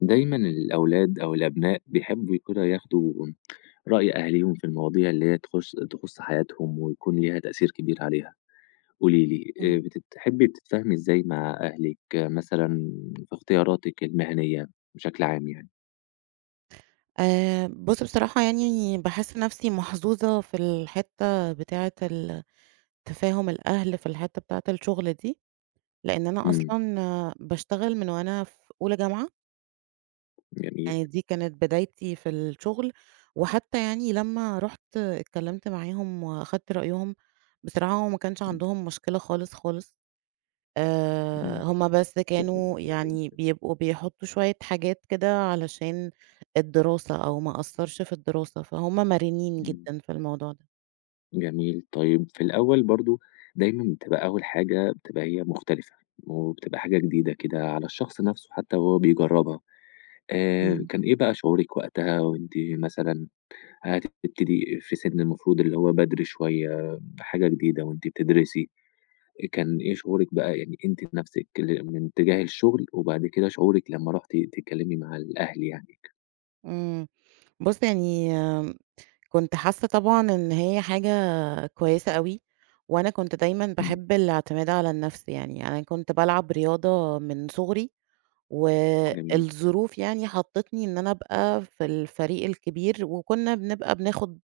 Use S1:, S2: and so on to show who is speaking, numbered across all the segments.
S1: دايمًا الأولاد أو الأبناء بيحبّوا كده ياخدوا رأي أهاليهم في المواضيع اللي هي تخُص حياتهم ويكون ليها تأثير كبير عليها، قولي لي
S2: إمم.
S1: بتتحبّي تتفاهمي إزاي مع أهلِك آه، مثلًا في اختياراتِك المهنية بشكل عام يعني؟
S2: بُص، بصراحة يعني باحس نَفْسي محظوظة في الحتّة بتاعة تفاهم الأهل في الحتّة بتاعة الشغل دي، لإن أنا
S1: إمم،
S2: أصلًا باشتغل من وأنا في أولى جامعة،
S1: جميل،
S2: يعني دي كانت بدايتي في الشغل، وحتّى يعني لمّا رُحت اتكلّمت معاهم وأخدت رأيهم. بصراحة هو ما كانش
S1: إمم،
S2: عندهم مشكلة خالص، خالص.
S1: إمم،
S2: هم بس كانوا يعني بيبقوا بيحطّوا شوية حاجات كده علشان الدراسة أو ما أأثّرش في الدراسة، فهُم مرنين
S1: إمم،
S2: جدًا في الموضوع ده.
S1: جميل، طيب في الأول برضه دايمًا بتبقى أول حاجة بتبقى هي مختلفة وبتبقى حاجة جديدة كده على الشخص نَفْسه حتى وهو بيجرّبها،
S2: إمم.
S1: كان إيه بقى شعورِك وقتها وأنتِ مثلًا هتبتدي في سن المفروض اللي هو بدري شوية، حاجة جديدة وأنتِ بتدرسي، كان إيه شعورِك بقى يعني أنتِ نفسِك من تجاه الشغل، وبعد كده شعورِك لمّا رُحتِ تتكلمي مع الأهل يعني؟
S2: إمم. بُص، يعني كنت حاسّة طبعًا إن هي حاجة كويسة أوي، وأنا كنت دايمًا
S1: إمم،
S2: باحب الاعتماد على النَفْس يعني. أنا كنت بالعب رياضة من صُغري،
S1: جميل،
S2: والظروف يعني حطّتني إن أنا أبقى في الفريق الكبير، وكُنّا بنبقى بناخُد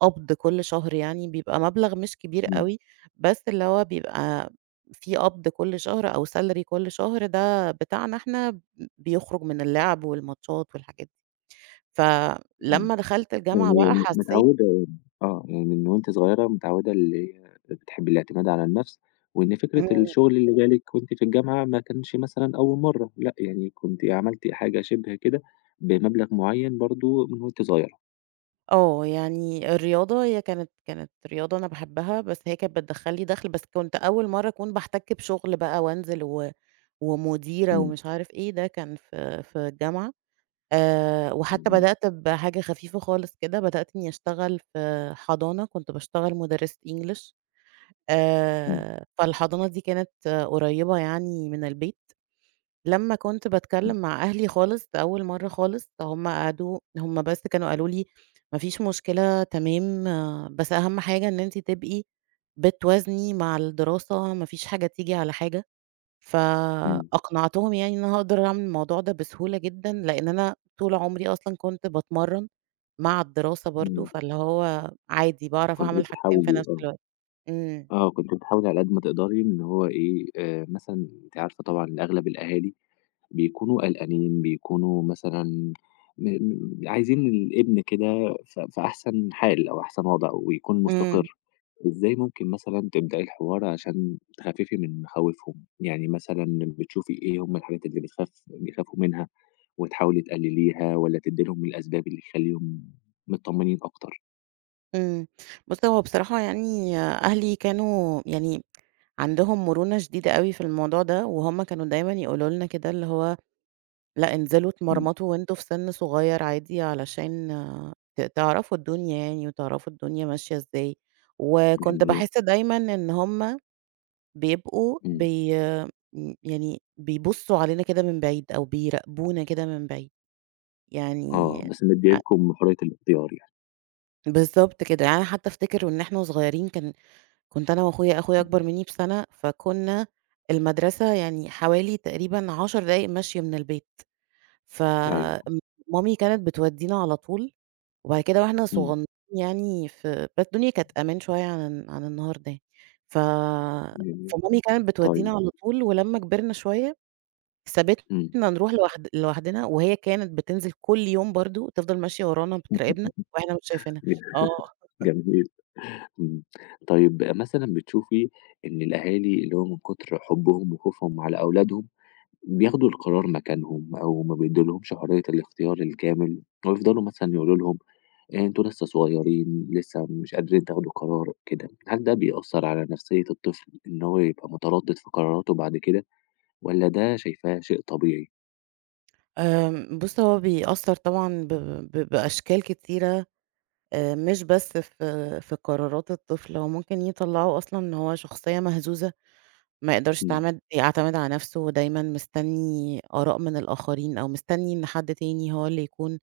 S2: قبض كل شهر، يعني بيبقى مبلغ مش كبير
S1: إمم،
S2: أوي، بس اللي هو بيبقى في قبض كل شهر أو salary كل شهر ده بتاعنا إحنا بيخرج من اللعب والماتشات والحاجات دي.
S1: إمم،
S2: فلمّا دخلت الجامعة
S1: يعني
S2: بقى حسيت
S1: متعودة. آه، يعني من وأنتِ صغيرة متعودة اللي هي بتحبي الاعتماد على النفس، وإن فكرة
S2: إمم،
S1: الشغل اللي جالِك وأنتِ في الجامعة ما كانش مثلًا أول مرة، لأ يعني كنتِ عملتِ حاجة شِبه كده بمبلغ معين برضه من وأنتِ صغيرة.
S2: آه، يعني الرياضة هي كانت رياضة أنا باحبها، بس هي كانت بتدخّل لي دخل، بس كنت أول مرّة أكون باحتك بشغل بقى وانزل و ومديرة
S1: إمم،
S2: ومش عارف إيه، ده كان في الجامعة. وحتى
S1: إمم.
S2: بدأت بحاجة خفيفة خالص كده، بدأت إنّي أشتغل في حضانة، كنت باشتغل مُدرّسة English.
S1: إمم،
S2: فالحضانة دي كانت آه، قريّبة يعني من البيت. لمّا كنت
S1: إمم،
S2: باتكلّم مع أهلي خالص لأول مرّة خالص، هم بس كانوا قالوا لي: "ما فيش مشكلة تمام، آه، بس أهَم حاجة إن أنتِ تبقي بتوازني مع الدراسة، ما فيش حاجة تيجي على حاجة."
S1: إمم،
S2: فأقنعتهم يعني إن أنا هاقدر أعمل الموضوع ده بسهولة جدًا، لإن أنا طول عمري أصلًا كنت باتمرّن مع الدراسة برضه،
S1: إمم،
S2: فاللي هو عادي باعرف
S1: كنتِ
S2: أعمل حاجتين في
S1: بتحاولي
S2: نفس
S1: آه،
S2: الوقت. إمم،
S1: آه، كنتِ بتحاولي على قد ما تقدري إن هو إيه، مثلًا أنتِ عارفة طبعًا أغلب الأهالي بيكونوا قلقانين، بيكونوا مثلًا م م عايزين الابن كده في أحسن حال أو أحسن وضع ويكون
S2: إمم،
S1: مستقر، إزاي ممكن مثلًا تبدأي الحوار عشان تخففي من مخاوفهم؟ يعني مثلًا بتشوفي إيه هم الحاجات اللي بتخاف بيخافوا منها وتحاولي تقلليها والّا تدّي لهم الأسباب اللي تخلّيهم متطمنين أكتر؟
S2: إمم. بُص، هو بصراحة يعني أهلي كانوا يعني عندهم مرونة شديدة أوي في الموضوع ده، وهُم كانوا دايمًا يقولوا لنا كده اللي هو لأ، انزلوا
S1: إمم.
S2: اتمرمطوا وأنتم في سِن صغير عادي علشان تعرفوا الدنيا يعني وتعرفوا الدنيا ماشية إزاي. وكنت
S1: جميل،
S2: باحس دايمًا إن هُم بيبقوا
S1: إمم،
S2: بي م يعني بيبُصّوا علينا كده من بعيد أو بيراقبونا كده من بعيد،
S1: آه،
S2: يعني
S1: بس مدّية
S2: أ
S1: لكم حرية الاختيار يعني،
S2: بالضبط كده. يعني أنا حتى أفتكر وإن إحنا صغيرين كان كنت أنا وأخويا، أخويا
S1: إمم،
S2: أكبر منّي بسَنة، فكنا المدرسة يعني حوالي تقريبًا 10 دقايق مشي من البيت، ف
S1: أيوه،
S2: م مامي كانت بتودّينا على طول، وبعد كده وإحنا
S1: إمم،
S2: صغنّين يعني بس الدنيا كانت أمان شوية عن النهارده يعني، ف
S1: جميل،
S2: فمامي كانت بتودّينا
S1: طيب،
S2: على طول، ولمّا كبرنا شوية ثبتنا
S1: إمم،
S2: نروح لوحدنا، وهي كانت بتنزل كل يوم برضه، تفضل ماشية ورانا بتراقبنا وإحنا مش شايفينها. آه،
S1: جميل، إمم، طيب مثلًا بتشوفي إن الأهالي اللي هو من كتر حُبهم وخوفهم على أولادهم، بياخدوا القرار مكانهم أو ما بيدّولهمش حرية الاختيار الكامل، ويفضلوا مثلًا يقولوا لهم أنتم لسه صغيرين، لسه مش قادرين تاخدوا قرار كده، هل ده بيأثّر على نفسية الطفل إن هو يبقى متردد في قراراته بعد كده، والّا ده شايفاه شيء طبيعي؟
S2: آمم، بُص هو بيأثّر طبعًا ب بأشكال كتيرة. مش بس في قرارات الطفل، هو ممكن يطلّعه أصلًا إن هو شخصية مهزوزة، ما يقدرش
S1: إمم،
S2: يعتمد على نفسه، ودايمًا مستني آراء من الآخرين، أو مستني إن حد تاني هو اللي يكون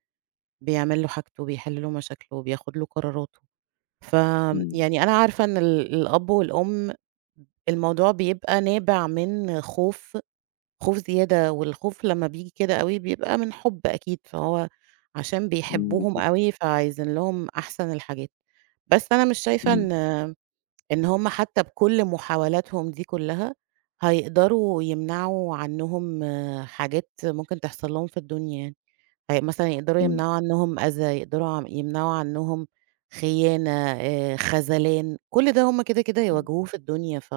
S2: بيعمل له حاجته، بيحل له مشاكله، بياخد له قراراته. فآمم،
S1: إمم،
S2: يعني أنا عارفة إن الأب والأم الموضوع بيبقى نابع من خوف، خوف زيادة، والخوف لمّا بييجي كده أوي بيبقى من حُب أكيد، فهو عشان
S1: إمم،
S2: بيحبّوهم
S1: بالضبط،
S2: أوي فعايزين لهم أحسن الحاجات، بس أنا مش شايفة
S1: إمم،
S2: إن هُم حتى بكل محاولاتهم دي كلّها هيقدروا يمنعوا عنّهم آه، حاجات ممكن تحصل لهم في الدنيا يعني. هي مثلًا يقدروا
S1: إمم،
S2: يمنعوا عنّهم أذى، يقدروا عم يمنعوا عنّهم خيانة، خذلان، كل ده هُم كده، كده
S1: إمم،
S2: هيواجهوه في الدنيا ف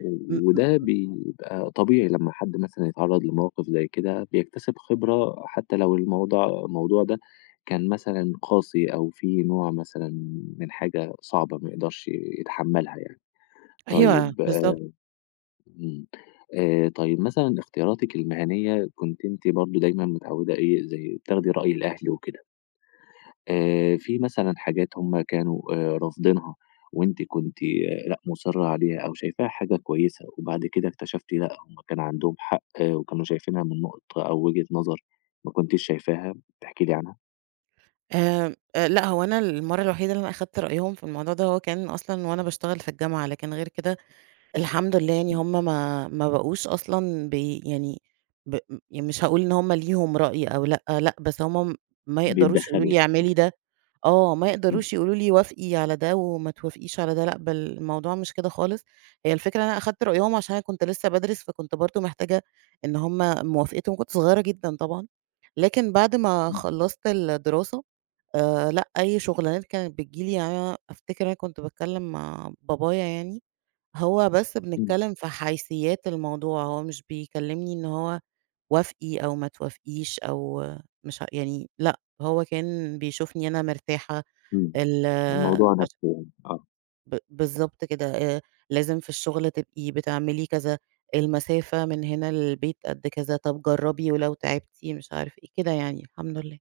S1: و
S2: م
S1: وده بيبقى طبيعي لمّا حد مثلًا يتعرّض لمواقف زي كده، بيكتسب خبرة حتى لو الموضوع ده كان مثلًا قاسي أو فيه نوع مثلًا من حاجة صعبة ما يقدرش يتحمّلها يعني.
S2: أيوه
S1: طيب
S2: بالضبط.
S1: إمم، طيب مثلًا اختياراتِك المهنية كنتِ أنتِ برضه دايمًا متعوّدة إيه، زي بتاخدي رأي الأهل وكده. في مثلًا حاجات هم كانوا رافضينها وأنتِ كنتِ لأ مُصرّة عليها أو شايفاها حاجة كويسة، وبعد كده اكتشفتِ لأ هم كان عندهم حق آه، وكانوا شايفينها من نقطة أو وجهة نظر ما كنتيش شايفاها، تحكي لي عنها؟
S2: آمم، لأ هو أنا المَرّة الوحيدة اللي أنا أخدت رأيهم في الموضوع ده هو كان أصلًا وأنا باشتغل في الجامعة، لكن غير كده الحمد لله يعني
S1: إمم،
S2: هم ما بقوش أصلًا بي يعني ب م مش هاقول إن هم ليهم رأي أو لأ، لأ، بس هم م ما يقدروش يقولوا
S1: بيتدخّلوا
S2: لي
S1: يعني،
S2: اعملي ده آه، ما
S1: إمم،
S2: يقدروش يقولوا لي وافقي على ده وما توافقيش على ده، لأ، بل الموضوع مش كده خالص. هي الفكرة إن أنا أخدت رأيهم عشان أنا كنت لسه بادرس، فكنت برضه محتاجة إن هم موافقتهم كنت صغيرة جدًا طبعًا، لكن بعد ما
S1: إمم،
S2: خلّصت الدراسة لأ، أي شغلانات كانت بتيجي لي، يعني أنا أفتكر أنا كنت باتكلم مع بابايا يعني، هو بس
S1: إمم،
S2: بنتكلم في حيثيات الموضوع، هو مش بيكلمني إن هو وافقي أو ما توافقيش أو مش ع يعني لأ، هو كان بيشوفني أنا مرتاحة
S1: إمم،
S2: ال
S1: الموضوع
S2: عش
S1: نفسهم، آه،
S2: ب بالضبط كده. لازم في الشغل تبقي بتعملي كذا، المسافة من هنا للبيت قد كذا، طب جرّبي ولو تعبتِ مش عارف إيه، كده يعني الحمد لله.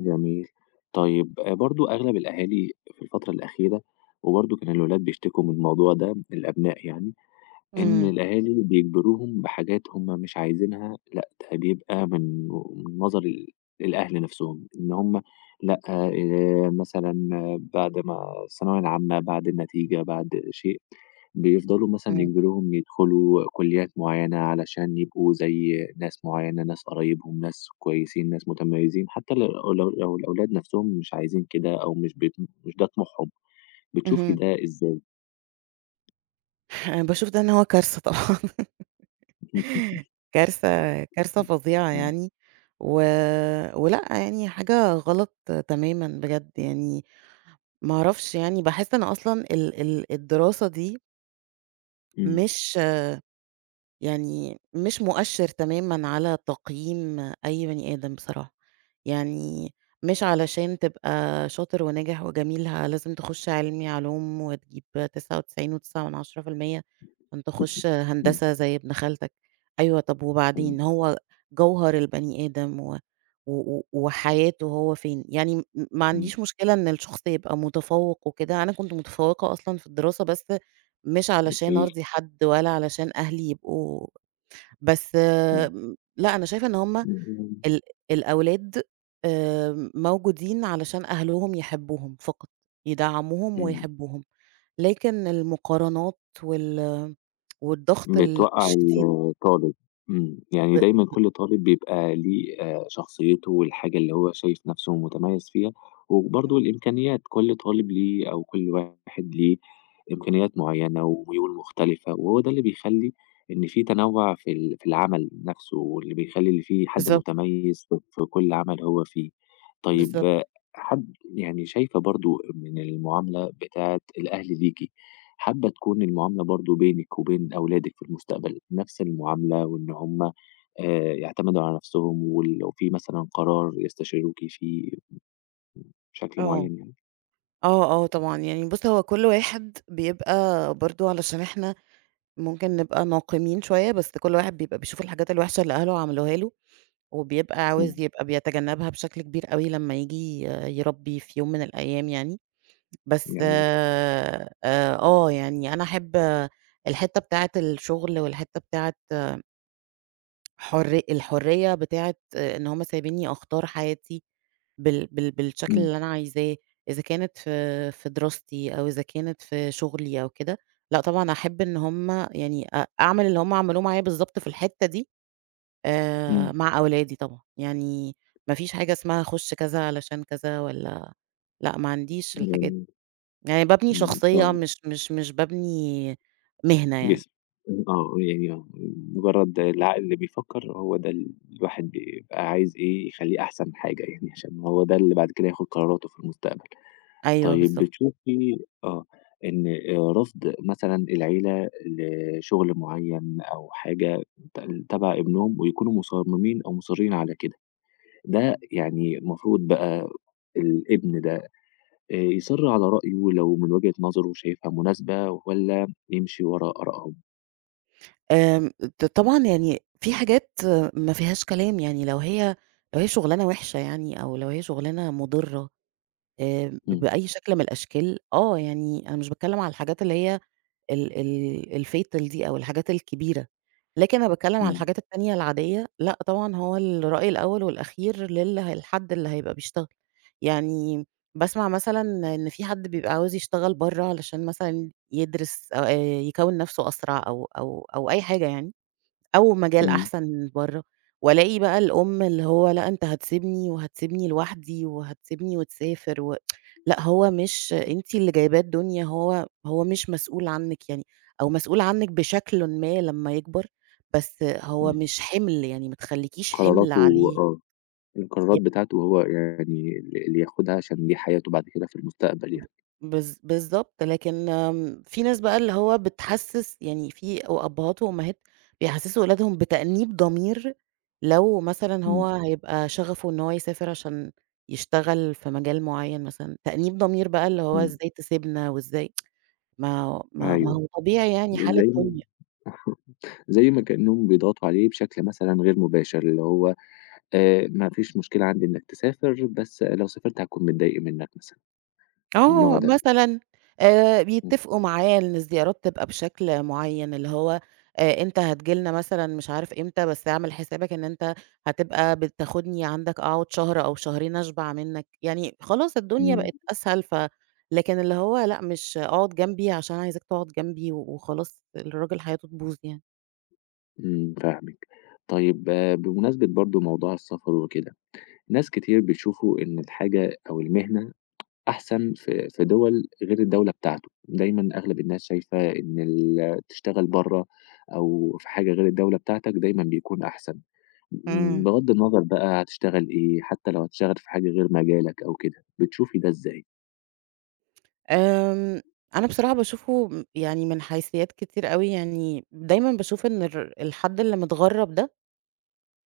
S1: جميل. طيب برضه أغلب الأهالي في الفترة الأخيرة وبرضه كان الولاد بيشتكوا من الموضوع ده، الأبناء يعني إن
S2: إمم،
S1: الأهالي بيجبروهم بحاجات هم مش عايزينها، لأ ده بيبقى من نظر الأهل نَفْسهم، إن هم لأ مثلًا آه، بعد ما الثانوية العامة، بعد النتيجة، بعد شيء، بيفضلوا مثلًا
S2: إمم،
S1: يجبروهم يدخلوا كُلّيات معيّنة علشان يبقوا زي ناس معيّنة، ناس قرايبهم، ناس كويسين، ناس متميّزين، حتى لو الأولاد نَفْسهم مش عايزين كده أو مش مش ده طموحهم، بتشوفي
S2: اهم.
S1: ده إزاي؟
S2: أنا باشوف ده إن هو كارثة طبعًا. كارثة كارثة فظيعة
S1: إمم،
S2: يعني، و ولأ يعني حاجة غلط تمامًا بجد يعني. ما أعرفش يعني باحس أنا أصلًا ال الدراسة دي
S1: إمم.
S2: مش يعني مش مؤشِّر تمامًا على تقييم أي بني آدم بصراحة. يعني مش علشان تبقى شاطر وناجح وجميل لازم تخُش علمي علوم وتجيب 99.9% عشان
S1: إمم،
S2: تخُش
S1: إمم،
S2: هندسة زي ابن خالتك. أيوه طَب
S1: إمم،
S2: وبعدين هو جوهر البني آدم و و و- وحياته هو فين، يعني ما
S1: إمم،
S2: عنديش مشكلة إن الشخص يبقى متفوّق وكده، أنا كنت متفوّقة أصلًا في الدراسة بس مش علشان
S1: جميل،
S2: أرضي حد ولا علشان أهلي يبقوا بس
S1: إمم،
S2: آمم، لأ أنا شايفة إن هُم
S1: إمم،
S2: ال الأولاد موجودين علشان أهلهم يحبوهم فقط، يدعموهم
S1: إمم،
S2: ويحبوهم، لكن المقارنات والضغط
S1: بتوقّع
S2: الشديد
S1: الطالب، إمم، يعني
S2: ب
S1: دايمًا كل طالب بيبقى ليه شخصيته والحاجة اللي هو شايف نَفْسه متميّز فيها، وبرضه
S2: إمم،
S1: الإمكانيات، كل طالب ليه أو كل واحد ليه إمكانيات معيّنة وميول مختلفة، وهو ده اللي بيخلّي إن في تنوُع في في العمل نَفْسه، واللي بيخلّي اللي فيه حد
S2: بالضبط،
S1: متميّز في كل عمل هو فيه. طيب
S2: بالضبط،
S1: آه، حد يعني شايفة برضه من المعاملة بتاعة الأهل ليكِ حابة تكون المعاملة برضه بينِك وبين أولادِك في المستقبل نفس المعاملة، وإن هُم يعتمدوا على نفسهم، لو في مثلًا قرار يستشيروكِ فيه بشكل
S2: آه،
S1: معين يعني؟
S2: آه، آه طبعًا. يعني بُص هو كل واحد بيبقى برضه علشان إحنا ممكن نبقى ناقمين شوية، بس كل واحد بيبقى بيشوف الحاجات الوحشة اللي أهله عملوها له وبيبقى
S1: إمم،
S2: عاوز يبقى بيتجنبها بشكل كبير أوي لمّا ييجي يربّي في يوم من الأيام يعني. بس
S1: جميل.
S2: آه، آه، يعني أنا أحب الحتّة بتاعة الشغل والحتّة بتاعة الحرية بتاعة إن هُم سايبينّي أختار حياتي بال بال بالشكل
S1: إمم،
S2: اللي أنا عايزاه، إذا كانت في دراستي أو إذا كانت في شغلي أو كده. لأ طبعًا أحب إن هُم يعني أعمل اللي هُم عملوه معايا بالضبط في الحتّة دي
S1: إمم،
S2: مع أولادي طبعًا. يعني ما فيش حاجة اسمها أخُش كذا علشان كذا والّا لأ، ما عنديش الحاجات دي،
S1: جميل،
S2: يعني بابني
S1: إمم،
S2: شخصية
S1: طيب
S2: مش بابني مهنة يعني.
S1: جسم. إمم، آه، يعني آه، مجرد العقل اللي بيفكّر هو ده الواحد بيبقى عايز إيه، يخلّيه أحسن حاجة يعني، عشان هو ده اللي بعد كده ياخد قراراته في المستقبل.
S2: أيوه
S1: طيب
S2: بالضبط.
S1: بتشوفي آه، إن رفض مثلًا العيلة لشغل معيّن أو حاجة ت تبع ابنهم ويكونوا مصممين أو مُصرّين على كده، ده يعني المفروض بقى الابن ده يصِر على رأيه لو من وجهة نظره شايفها مناسبة والّا يمشي ورا آرائهم؟
S2: آمم ط طبعًا يعني في حاجات آه، ما فيهاش كلام يعني لو هي شغلانة وِحشة يعني أو لو هي شغلانة مُضرة
S1: إمم،
S2: بأي شكل من الأشكال. آه، يعني أنا مش باتكلم على الحاجات اللي هي ال الfatal دي أو الحاجات الكبيرة، لكن أنا باتكلّم على
S1: إمم،
S2: الحاجات التانية العادية، لأ طبعًا هو الرأي الأول والأخير الحد اللي هيبقى بيشتغل يعني. باسمع مثلًا إن في حد بيبقى عاوز يشتغل برّه علشان مثلًا يدرس أو يكوّن نَفْسه أسرع أو أي حاجة يعني. أو مجال
S1: إمم،
S2: أحسن من برّه، والاقي بقى الأم اللي هو لأ أنت هتسيبني وهتسيبني لوحدي وهتسيبني وتسافر و لأ هو مش أنتِ اللي جايباه الدنيا، هو مش مسؤول عنِّك يعني، أو مسؤول عنِّك بشكلٍ ما لمّا يكبر، بس هو
S1: إمم،
S2: مش حِمل، يعني ما تخلّيكيش حِمل
S1: قراراته
S2: عليه.
S1: آه، القرارات بتاعته هو يعني اللي ياخدها عشان دي حياته بعد كده في المستقبل
S2: ب
S1: يعني.
S2: بالض بالضبط، لكن آمم، في ناس بقى اللي هو بتحسِّس يعني في أو أبّهات وأمهات بيحسِّسوا ولادهم بتأنيب ضمير لو مثلًا هو
S1: إمم،
S2: هيبقى شغفه إن هو يسافر عشان يشتغل في مجال معيّن مثلًا، تأنيب ضمير بقى اللي هو
S1: إمم،
S2: إزاي تسيبنا وإزاي ما
S1: أيوه،
S2: هو طبيعي يعني حال
S1: زي
S2: الدنيا.
S1: زي ما كأنهم بيضغطوا عليه بشكل مثلًا غير مباشر، اللي هو ما فيش مشكلة عندي إنك تسافر، بس لو سافرت هاكون متضايق منك مثلًا، النوع
S2: آه،
S1: ده.
S2: مثلًا
S1: إمم،
S2: بيتفقوا معاه إن الزيارات تبقى بشكل معيّن، اللي هو أنت هتيجي لنا مثلًا مش عارف إمتى، بس اعمل حسابك إن أنت هتبقى بتاخدني عندك أقعد شهر أو شهرين أشبع منك، يعني خلاص الدنيا
S1: إمم،
S2: بقت أسهل لكن اللي هو لأ، مش اقعد جنبي عشان عايزاك تقعد جنبي و- وخلاص الراجل حياته تبوظ يعني.
S1: إمم، فاهمِك. طيب آه، بمناسبة برضه موضوع السفر وكده، ناس كتير بيشوفوا إن الحاجة أو المهنة أحسن في دول غير الدولة بتاعته، دايمًا أغلب الناس شايفة إن ال تشتغل برّه أو في حاجة غير الدولة بتاعتك دايمًا بيكون أحسن. إمم،
S2: إمم.
S1: بغض النظر بقى هتشتغل إيه، حتى لو هتشتغل في حاجة غير مجالك أو كده، بتشوفي ده إزاي؟
S2: آمم، أنا بصراحة باشوفه يعني من حيثيات كتير أوي. يعني دايمًا باشوف إن الحد اللي متغرّب ده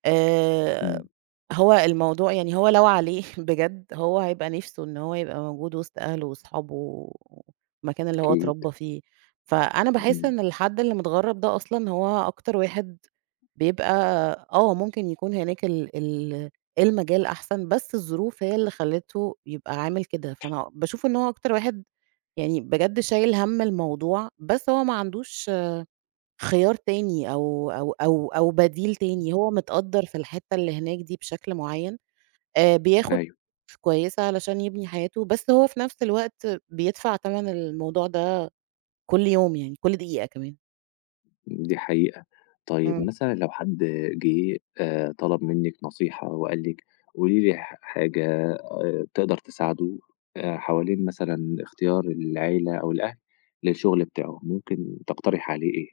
S2: آآ
S1: إمم،
S2: هو الموضوع يعني هو لو عليه بجد هو هيبقى نِفْسه إن هو يبقى موجود وسط أهله وأصحابه والمكان اللي هو
S1: أكيد،
S2: اتربّى فيه. فأنا باحس
S1: إمم،
S2: إن الحد اللي متغرّب ده أصلًا هو أكتر واحد بيبقى آه، ممكن يكون هناك ال المجال أحسن، بس الظروف هي اللي خلّته يبقى عامل كده. فأنا باشوف إن هو أكتر واحد يعني بجد شايل هَم الموضوع، بس هو ما عندوش خيار تاني أو بديل تاني، هو متقدّر في الحتّة اللي هناك دي بشكل معيّن، بياخد
S1: أيوه،
S2: فلوس كويسة علشان يبني حياته، بس هو في نفس الوقت بيدفع تمن الموضوع ده كل يوم يعني، كل دقيقة كمان.
S1: دي حقيقة. طيب
S2: إمم.
S1: مثلًا لو حد جه طلب منِّك نصيحة وقال لِك قولي لي حاجة تقدر تساعده حوالين مثلًا اختيار العيلة أو الأهل للشغل بتاعه، ممكن تقترحي عليه إيه؟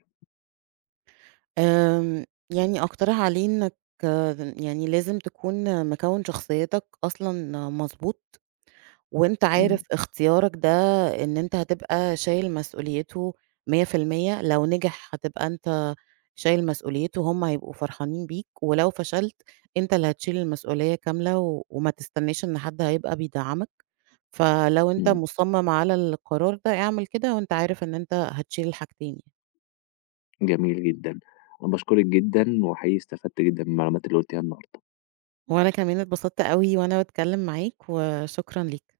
S2: آمم يعني أقترح عليه إنك آه، يعني لازم تكون مكوِّن شخصيتك أصلًا مضبوط. وأنت
S1: إمم،
S2: عارف اختيارك ده إن أنت هتبقى شايل مسؤوليته 100% لو نجح هتبقى أنت شايل مسؤوليته، هم هيبقوا فرحانين بيك، ولو فشلت أنت اللي هتشيل المسؤولية كاملة وما تستناش إن حد هيبقى بيدعمك. فلو أنت
S1: إمم،
S2: مصمم على القرار ده اعمل كده وأنت عارف إن أنت هتشيل الحاجتين يعني.
S1: جميل جدًا. أنا باشكرِك جدًا وحقيقي استفدت جدًا من المعلومات اللي قُلتيها النهارده.
S2: وأنا كمان اتبسطت أوي وأنا باتكلم معاك، وشكرًا ليك.